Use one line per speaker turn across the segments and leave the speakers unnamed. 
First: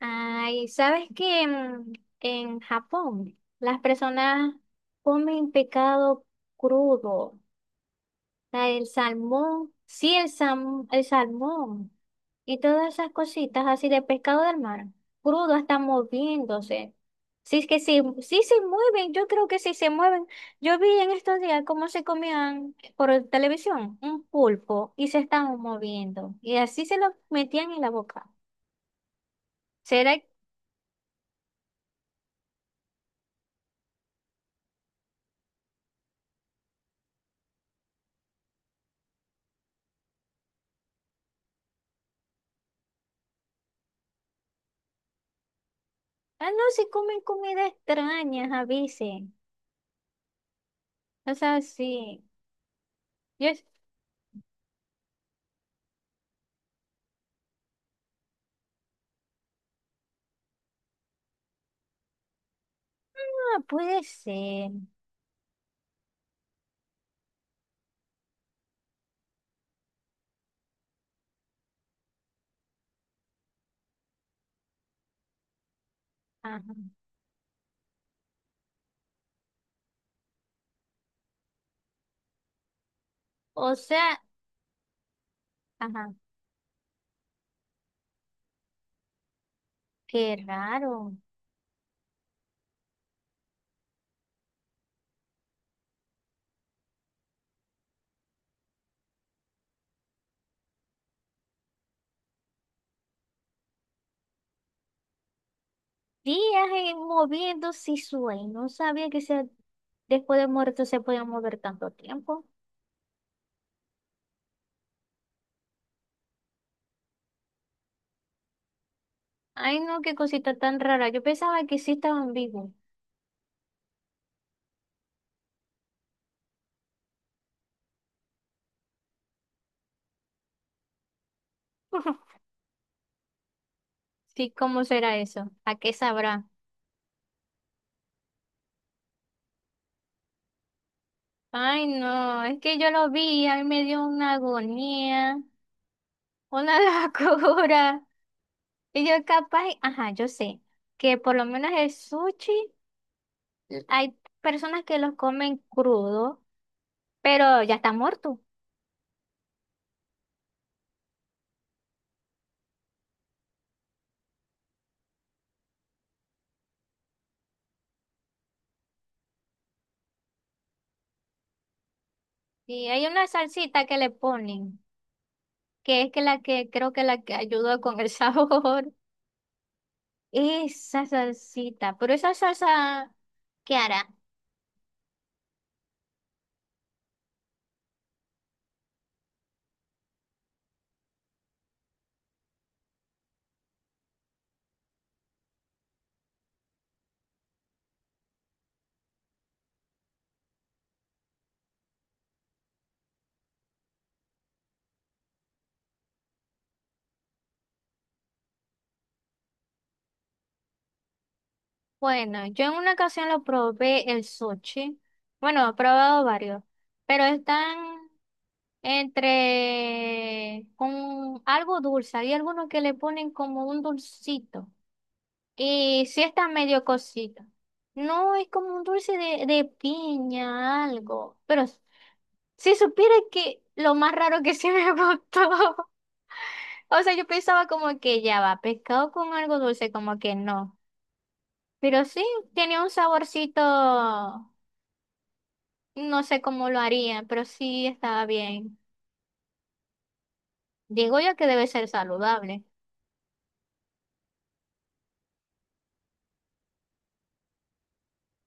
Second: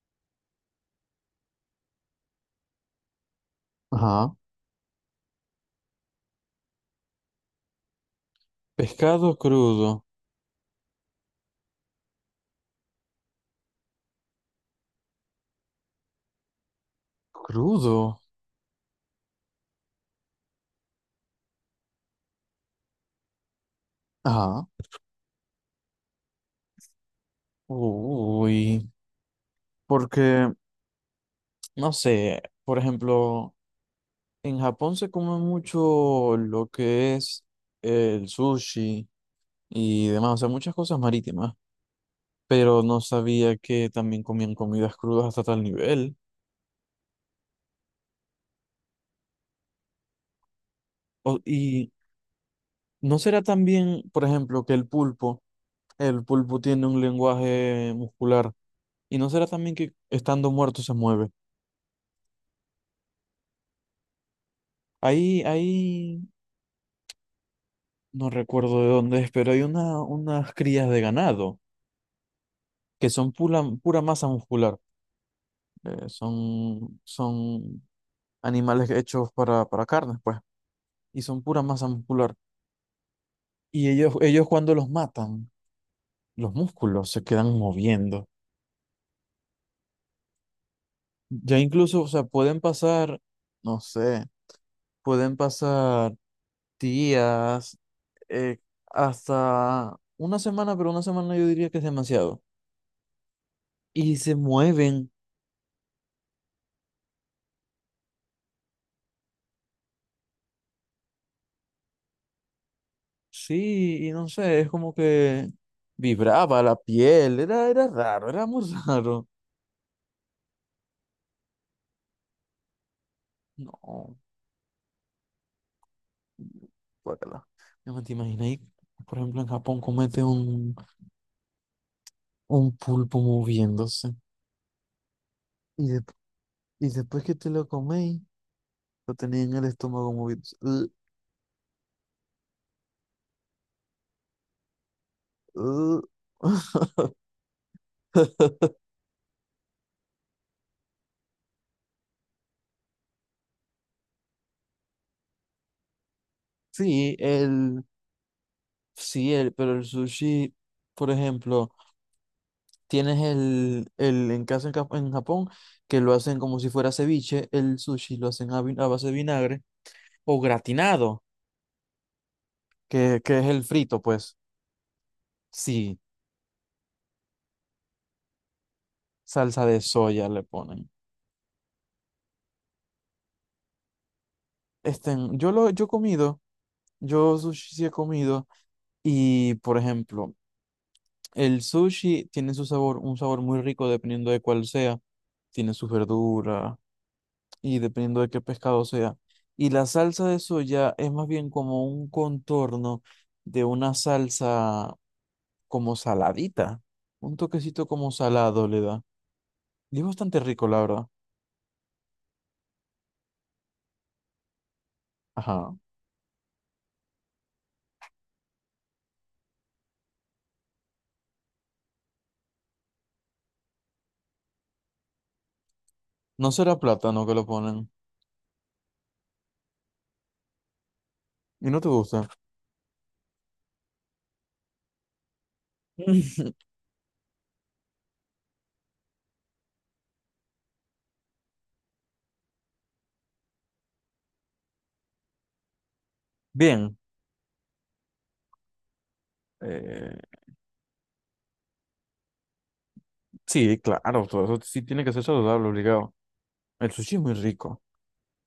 Ay, ¿sabes que en Japón las
Ajá.
personas comen pescado crudo? O sea, el
Pescado
salmón,
crudo.
sí, el salmón y todas esas cositas así de pescado del mar, crudo, hasta moviéndose. Sí, es que sí,
Crudo.
sí se mueven, yo creo que sí se mueven. Yo vi en estos días cómo se comían por televisión un
Ajá.
pulpo y se estaban moviendo y así se lo metían en la boca.
Uy.
¿Será?
Porque no sé, por ejemplo, en Japón se come mucho lo que es el sushi y demás, o sea, muchas cosas marítimas, pero no sabía que también comían comidas crudas hasta tal nivel.
Ah, no, si comen comida extraña, avisen. O
O-
sea,
y
sí.
no será
Yo,
también, por ejemplo, que el pulpo tiene un lenguaje muscular, y no será también que estando muerto se mueve.
ah, puede ser.
Ahí. No recuerdo de dónde es, pero hay unas crías de ganado que son pura masa muscular.
Ajá.
Son animales hechos para carnes, pues, y son pura masa muscular.
O
Y
sea,
ellos cuando los matan,
ajá,
los músculos se quedan moviendo.
qué raro.
Ya incluso, o sea, no sé, pueden pasar días, eh, hasta una semana, pero una semana yo diría que es demasiado. Y se mueven.
Días en- moviéndose y sueño. No sabía que se, después de muerto se podía mover tanto tiempo.
Sí, y no sé, es como que vibraba la piel, era raro, era muy raro.
Ay, no, qué cosita tan rara. Yo pensaba que sí estaban vivos.
No, guácala. No me te imaginas, ahí, por ejemplo, en Japón comete un pulpo moviéndose.
Sí, ¿cómo será eso? ¿A
Y,
qué
de-
sabrá?
y después que te lo coméis, lo tenía en el estómago moviéndose. Ugh,
Ay, no, es que yo lo vi, a mí me dio una agonía, una
ugh.
locura. Y yo capaz, ajá, yo sé que por lo menos el sushi, hay personas que los comen crudo,
Sí,
pero ya
el,
está muerto.
sí, el, pero el sushi, por ejemplo. Tienes el en casa en, en Japón, que lo hacen como si fuera ceviche, el sushi lo hacen a base de vinagre, o gratinado,
Y hay una
que es el
salsita que
frito,
le
pues.
ponen,
Sí,
que es que la que creo que la que ayuda con el sabor.
salsa de soya le ponen.
Esa salsita, pero esa salsa, ¿qué hará?
Este, yo he comido, yo sushi sí he comido, y por ejemplo, el sushi tiene su sabor, un sabor muy rico dependiendo de cuál sea. Tiene sus verduras, y dependiendo de qué pescado sea. Y la salsa de soya es más bien como un contorno de una salsa como saladita, un toquecito como salado le da. Y es bastante rico, la verdad.
Bueno, yo en una ocasión lo probé el sushi. Bueno, he
Ajá.
probado varios, pero están entre con algo dulce. Hay algunos que le ponen como un dulcito. Y sí está
No será
medio
plátano que
cosito.
lo ponen.
No es como un dulce de piña, algo. Pero
¿Y no te gusta?
si supiera que lo más raro que sí me gustó. O sea, yo pensaba como que ya va, pescado con algo dulce, como que no. Pero sí, tiene un saborcito, no sé cómo lo
Bien.
harían, pero sí estaba bien.
eh,
Digo yo que debe ser saludable.
sí, claro, todo eso sí tiene que ser saludable, obligado. El sushi es muy rico.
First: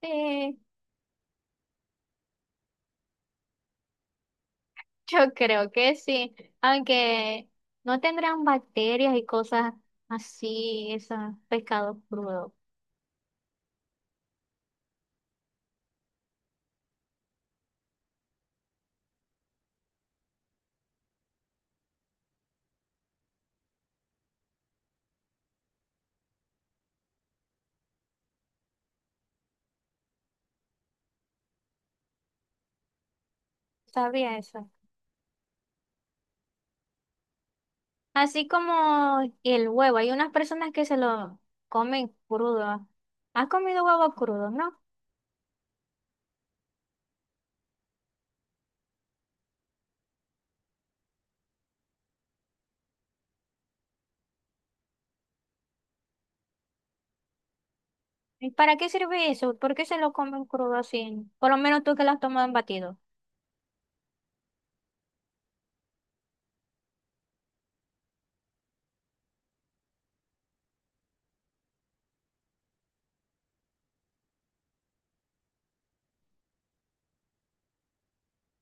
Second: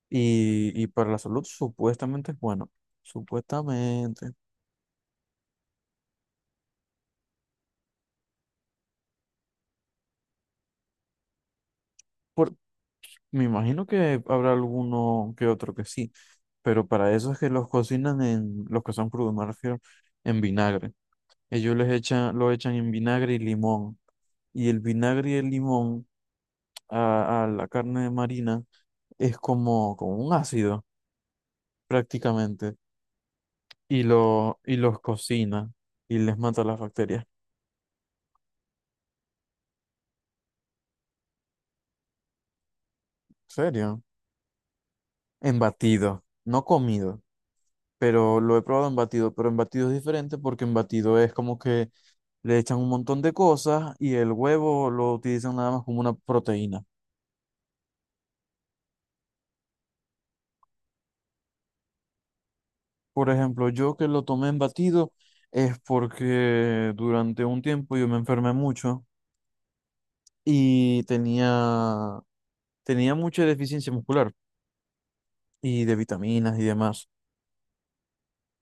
Sí,
Y para la salud supuestamente es bueno. Supuestamente.
yo creo que sí. Aunque no tendrán bacterias y cosas así, esos pescados crudos.
Por- Me imagino que habrá alguno que otro que sí, pero para eso es que los cocinan en, los que son crudos, me refiero, en vinagre. Ellos les echan, lo echan en vinagre y limón. Y el vinagre y el limón a la carne marina es como un ácido, prácticamente.
Sabía eso.
Y los cocina y les mata las bacterias.
Así como el huevo, hay unas personas que se lo comen crudo.
¿En
¿Has comido
serio?
huevo crudo, no?
En batido, no comido, pero lo he probado en batido, pero en batido es diferente porque en batido es como que le echan un montón de cosas y el huevo lo utilizan nada más como una proteína.
¿Y para qué sirve eso? ¿Por qué se lo comen crudo así? Por lo menos tú que lo has tomado en batido.
Por ejemplo, yo que lo tomé en batido es porque durante un tiempo yo me enfermé mucho y tenía mucha deficiencia muscular y de vitaminas y demás.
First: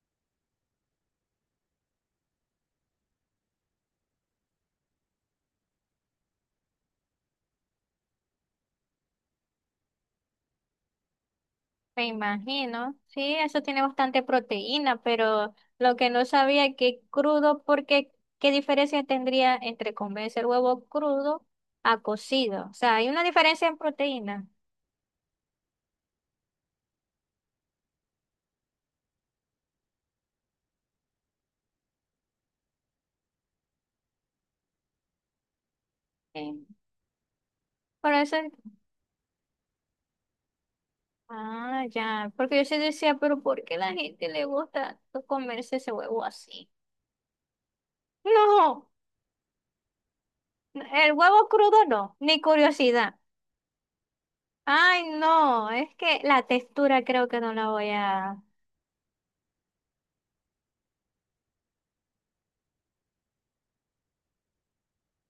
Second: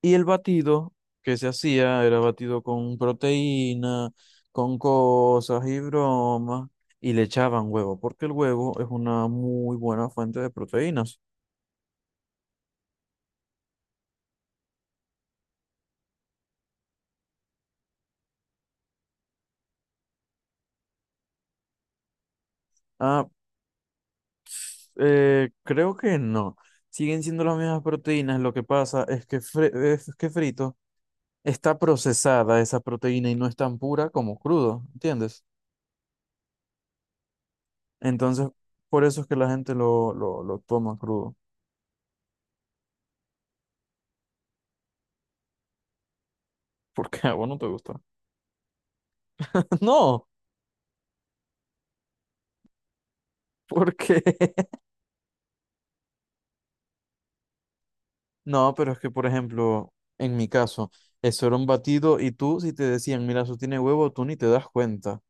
Y el batido que se hacía era batido con proteína, con cosas y bromas, y le echaban huevo, porque el huevo es una muy buena fuente de proteínas.
Me imagino, sí, eso tiene bastante proteína, pero lo que no sabía es que crudo, porque ¿qué diferencia tendría entre comerse el huevo crudo a cocido? O sea, hay una
Ah,
diferencia en proteína.
Creo que no. Siguen siendo las mismas proteínas. Lo que pasa es que, es que frito está procesada esa proteína y no es tan pura como crudo, ¿entiendes?
Sí. Por eso,
Entonces, por eso es que la gente lo toma crudo.
ah, ya, porque yo sí decía, pero ¿por qué la gente le gusta comerse ese huevo así?
Porque a vos no te gusta.
No,
No,
el huevo crudo no, ni curiosidad.
porque
Ay, no, es que la textura creo que no la voy a...
no, pero es que, por ejemplo, en mi caso, eso era un batido y tú, si te decían, mira, eso tiene huevo, tú ni te das cuenta.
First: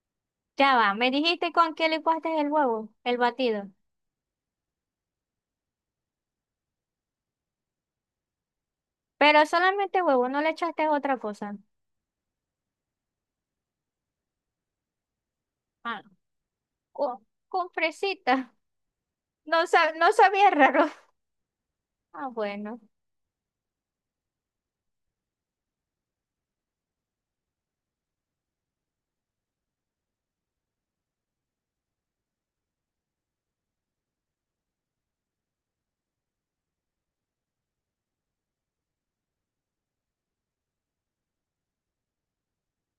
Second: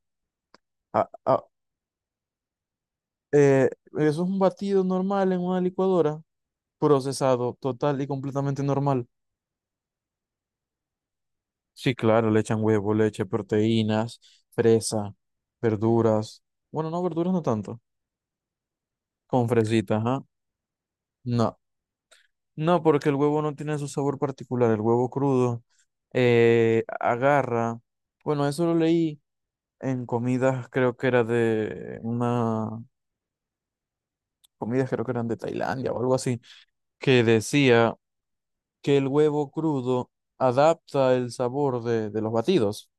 Ya va,
Ah,
me
ah,
dijiste con qué licuaste el huevo, el
eh,
batido.
eso es un batido normal en una licuadora, procesado, total y completamente normal.
Pero solamente huevo, no le echaste otra cosa.
Sí, claro, le echan huevo, leche, proteínas, fresa,
Ah,
verduras. Bueno, no,
con,
verduras no
con
tanto.
fresita.
Con
No, sab-
fresitas,
no
ajá.
sabía raro.
No,
Ah, bueno.
no, porque el huevo no tiene su sabor particular. El huevo crudo agarra. Bueno, eso lo leí en comidas, creo que era de una. Comidas creo que eran de Tailandia o algo así, que decía que el huevo crudo adapta el sabor de los batidos.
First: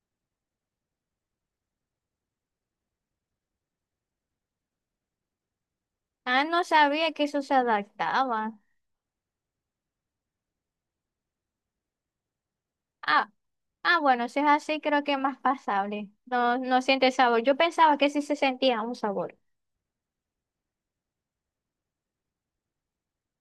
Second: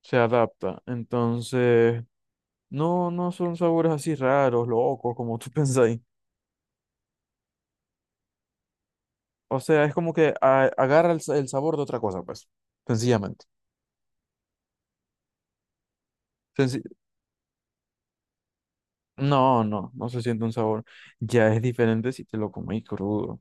Se adapta. Entonces, no son sabores así raros, locos, como tú pensáis.
Ah, no sabía que eso se adaptaba.
O sea, es como que agarra el sabor de otra cosa, pues,
Ah,
sencillamente.
ah, bueno, si es así, creo que es más pasable. No, no
Senci-
siente sabor. Yo pensaba que sí se sentía un sabor.
no, no se siente un sabor. Ya es diferente si te lo coméis crudo.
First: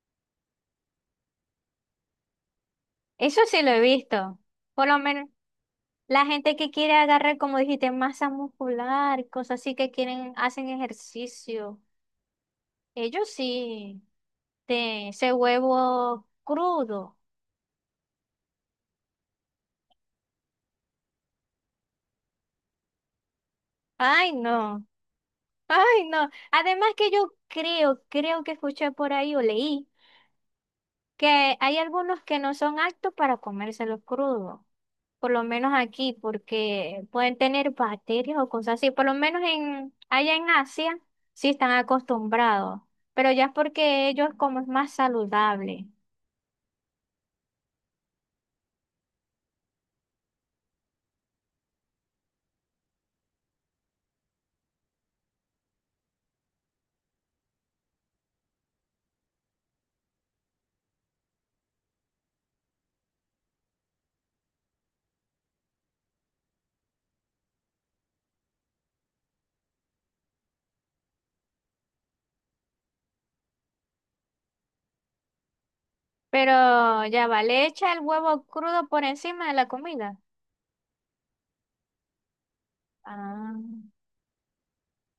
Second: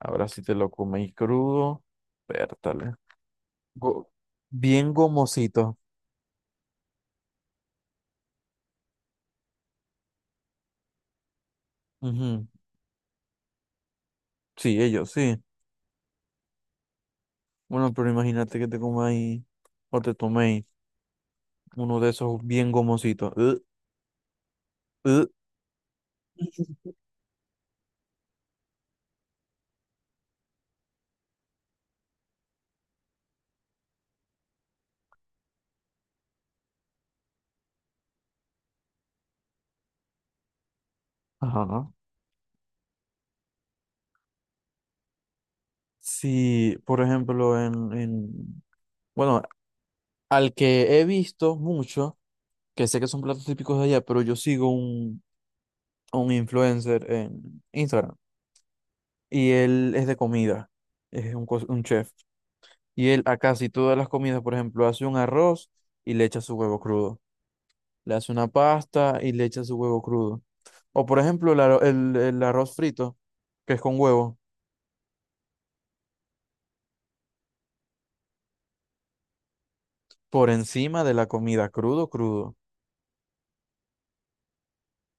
Ahora, si te lo coméis crudo, pértale.
Eso sí lo he
Go-
visto. Por
Bien
lo menos
gomosito.
la gente que quiere agarrar, como dijiste, masa muscular, cosas así que quieren, hacen ejercicio.
Ujú.
Ellos sí,
Sí,
de
ellos,
ese
sí.
huevo crudo.
Bueno, pero imagínate que te comáis o te toméis uno de esos bien gomositos. Ugh,
Ay, no,
ugh.
ay, no. Además que yo creo, creo que escuché por ahí o leí que hay algunos que no son aptos para comérselos crudos. Por lo menos aquí, porque pueden tener bacterias o cosas así. Por lo menos en, allá en Asia sí están
Ajá.
acostumbrados. Pero ya es porque ellos como es más saludable.
Sí, por ejemplo, bueno, al que he visto mucho, que sé que son platos típicos de allá, pero yo sigo a un influencer en Instagram y él es de comida, es un, un chef. Y él a casi todas las comidas, por ejemplo, hace un arroz y le echa su huevo crudo. Le hace una pasta y le echa su huevo crudo. O, por ejemplo, el arroz frito, que es con huevo,
Pero ya vale, echa el huevo crudo por encima de la comida.
por encima de la comida, crudo, crudo.
Ah,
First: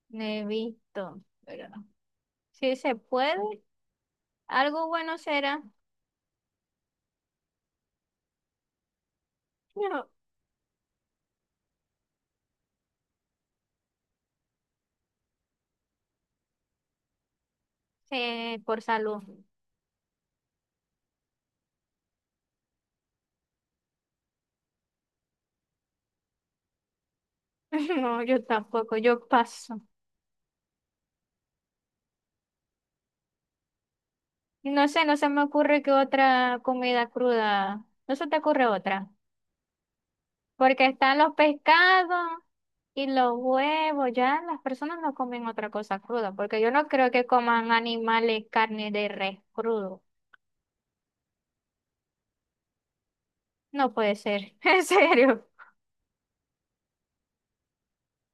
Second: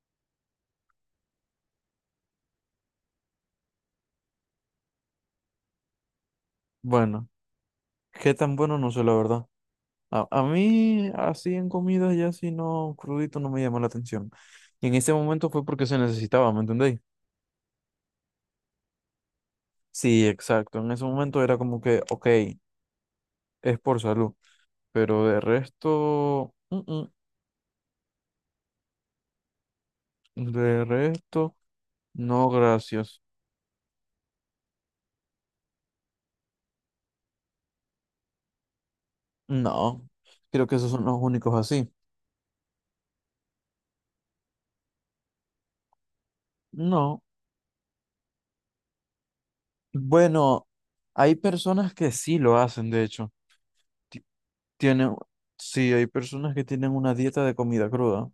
no he visto, pero no. Si se puede, algo bueno será.
Bueno, qué tan bueno no sé, la verdad.
No,
A mí, así en comidas ya así no, crudito no me llamó la atención. Y en ese momento fue porque se necesitaba, ¿me entendéis?
por salud.
Sí, exacto. En ese momento era como que, ok, es por salud. Pero de resto,
No, yo tampoco, yo paso.
de resto, no, gracias.
Y no sé, no se me ocurre que otra comida cruda. No se te ocurre otra.
No, creo que
Porque
esos son los
están los
únicos así.
pescados y los huevos. Ya las personas no comen otra cosa cruda. Porque yo no creo
No.
que coman animales, carne de res crudo.
Bueno, hay personas que sí lo hacen, de hecho.
No puede
Ti-
ser. En
Tienen,
serio.
sí, hay personas que tienen una dieta de comida cruda.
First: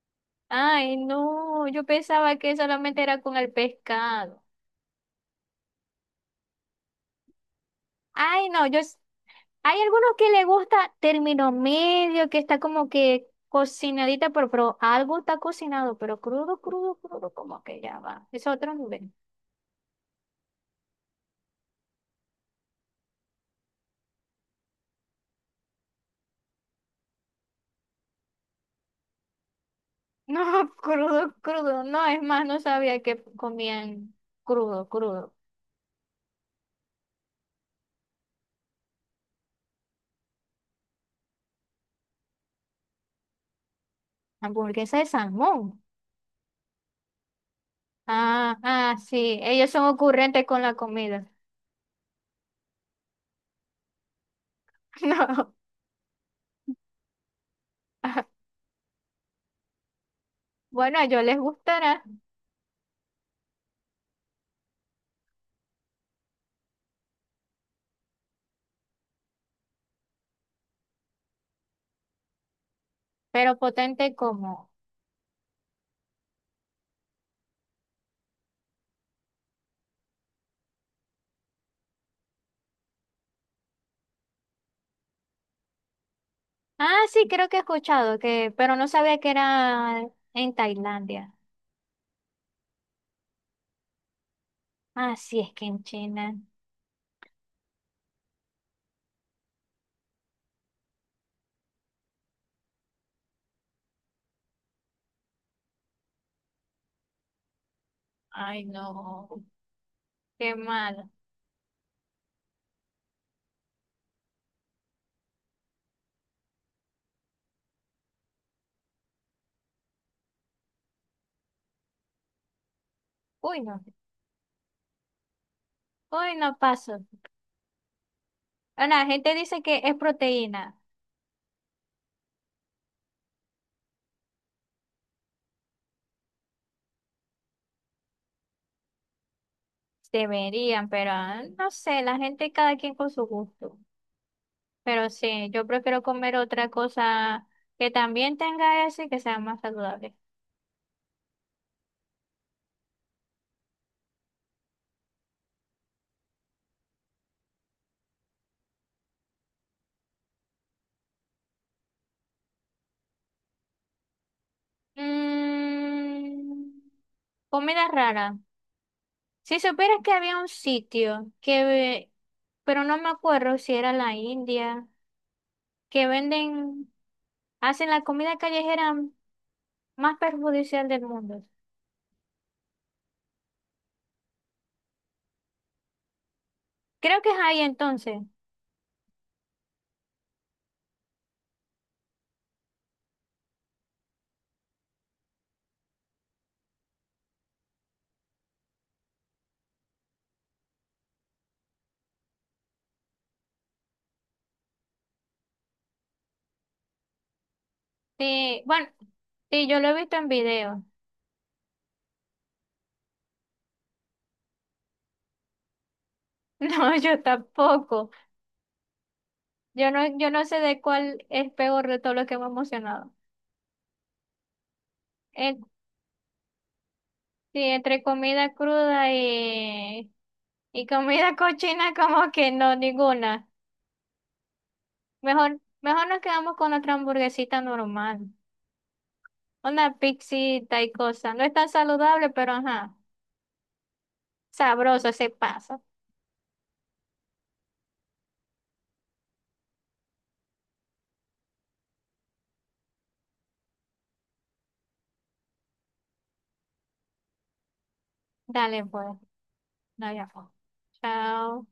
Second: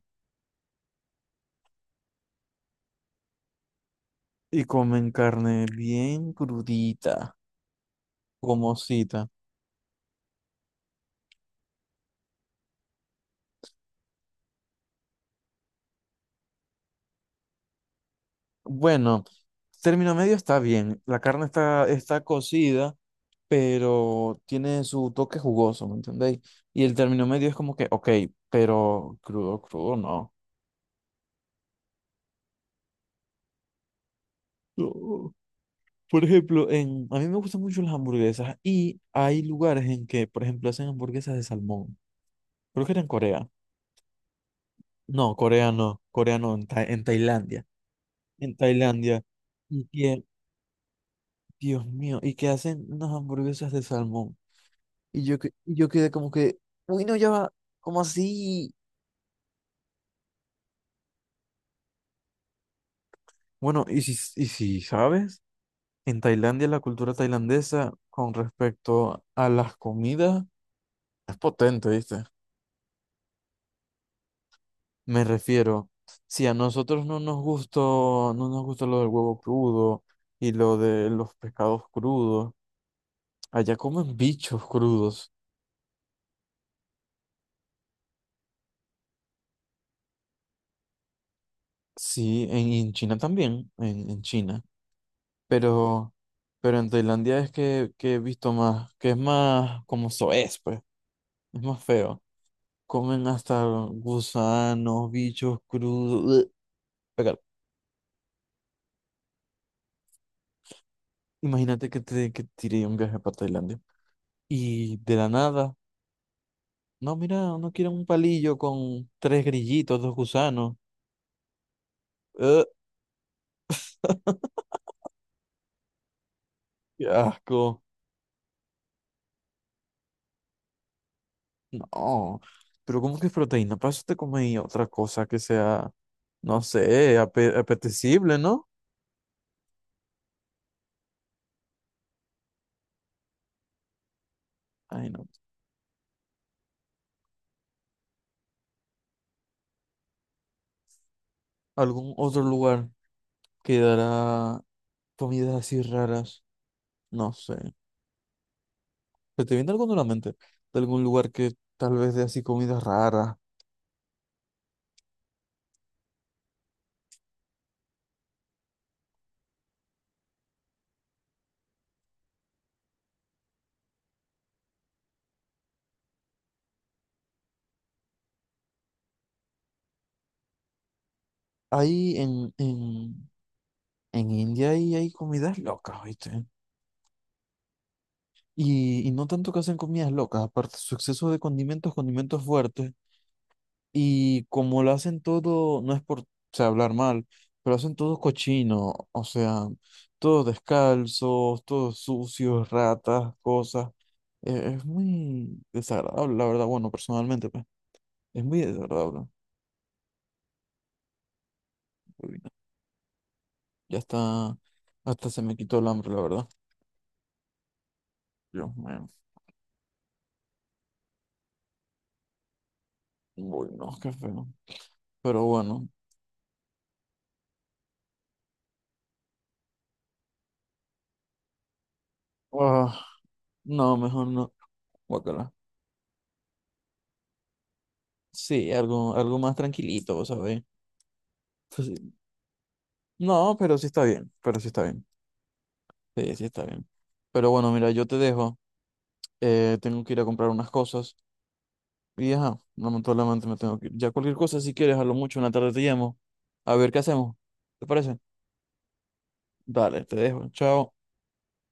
Ay, no, yo pensaba que solamente era con el pescado.
Y comen carne bien crudita,
Ay, no, yo, s-
gomosita.
hay algunos que le gusta término medio, que está como que cocinadita, pero algo está cocinado, pero crudo, crudo, crudo, como que ya va. Es otro nivel.
Bueno, término medio está bien. La carne está cocida, pero tiene su toque jugoso, ¿me entendéis? Y el término medio es como que, ok, pero crudo, crudo, no.
No, crudo, crudo, no, es más, no sabía que comían crudo, crudo.
No. Por ejemplo, en, a mí me gustan mucho las hamburguesas y hay lugares en que, por ejemplo, hacen hamburguesas de salmón. Creo que era en Corea.
Hamburguesa de
No,
salmón.
Corea no, en, en Tailandia. En
Ah,
Tailandia.
sí, ellos son
Y
ocurrentes con la comida.
Dios mío, y que hacen unas hamburguesas de salmón. Y yo,
No.
quedé como que, uy, no, ya va, ¿cómo así?
Bueno, a ellos les gustará,
Bueno, y si sabes, en Tailandia la cultura tailandesa con respecto a las comidas es potente, ¿viste?
pero potente como.
Me refiero, si a nosotros no nos gustó, no nos gustó lo del huevo crudo y lo de los pescados crudos, allá comen bichos crudos.
Ah, sí, creo que he escuchado que, pero no sabía que era en Tailandia.
Sí, en China también, en China.
Ah, sí, es que en
Pero,
China.
pero en Tailandia es que he visto más, que es más como soez, pues, es más feo. Comen hasta gusanos, bichos crudos. Ugh. Pegar.
Ay, no, qué malo.
Imagínate que te tiré un viaje para Tailandia. Y de la nada, no, mira, no quieren un palillo con tres grillitos, dos gusanos. Ugh,
Uy, no, uy, no paso.
qué asco.
Bueno, la gente dice que es proteína.
No, pero ¿cómo que es proteína? Para eso te comes otra cosa que sea, no sé, apetecible, ¿no?
Deberían, pero ah, no sé, la gente cada quien con su gusto. Pero
Ay, no.
sí, yo prefiero comer otra cosa que también tenga eso y que sea más saludable.
Algún otro lugar que dará comidas así raras. No sé. ¿Se te viene alguno a la mente? De algún lugar que tal vez dé así comidas raras.
Mm, comida rara. Si supieras que había un sitio que, ve- pero no me acuerdo si era la India, que venden, hacen la comida callejera más perjudicial del mundo.
Ahí en India ahí hay comidas locas, ¿viste?
Creo que es ahí entonces.
Y no tanto que hacen comidas locas, aparte su exceso de condimentos, condimentos fuertes. Y como lo hacen todo, no es por, o sea, hablar mal, pero hacen todo cochino, o sea, todos descalzos, todos sucios, ratas, cosas. Es muy desagradable, la verdad, bueno, personalmente, pues, es muy
Sí, bueno,
desagradable.
sí, yo lo he visto en video.
Uy, no, ya está, hasta se me quitó el hambre, la verdad.
No, yo tampoco.
Dios mío,
Yo no, yo no sé de cuál es peor de todo lo que hemos mencionado.
uy, no, qué feo. Pero
Eh,
bueno,
sí, entre comida cruda y comida cochina, como que no,
ah,
ninguna.
no, mejor no. Guácala.
Mejor, mejor nos quedamos con nuestra hamburguesita normal.
Sí, algo, algo más
Una
tranquilito, ¿sabes?
pixita y cosa. No es tan saludable, pero ajá.
No, pero sí está bien, pero sí está bien.
Sabroso, se pasa.
Sí, sí, está bien. Pero bueno, mira, yo te dejo. Tengo que ir a comprar unas cosas. Y ajá, lamentablemente me tengo que ir. Ya cualquier cosa, si quieres, a lo mucho en la tarde te llamo. A ver qué hacemos. ¿Te parece?
Dale, pues.
Dale,
No
te
hay afán.
dejo. Chao.
Chao.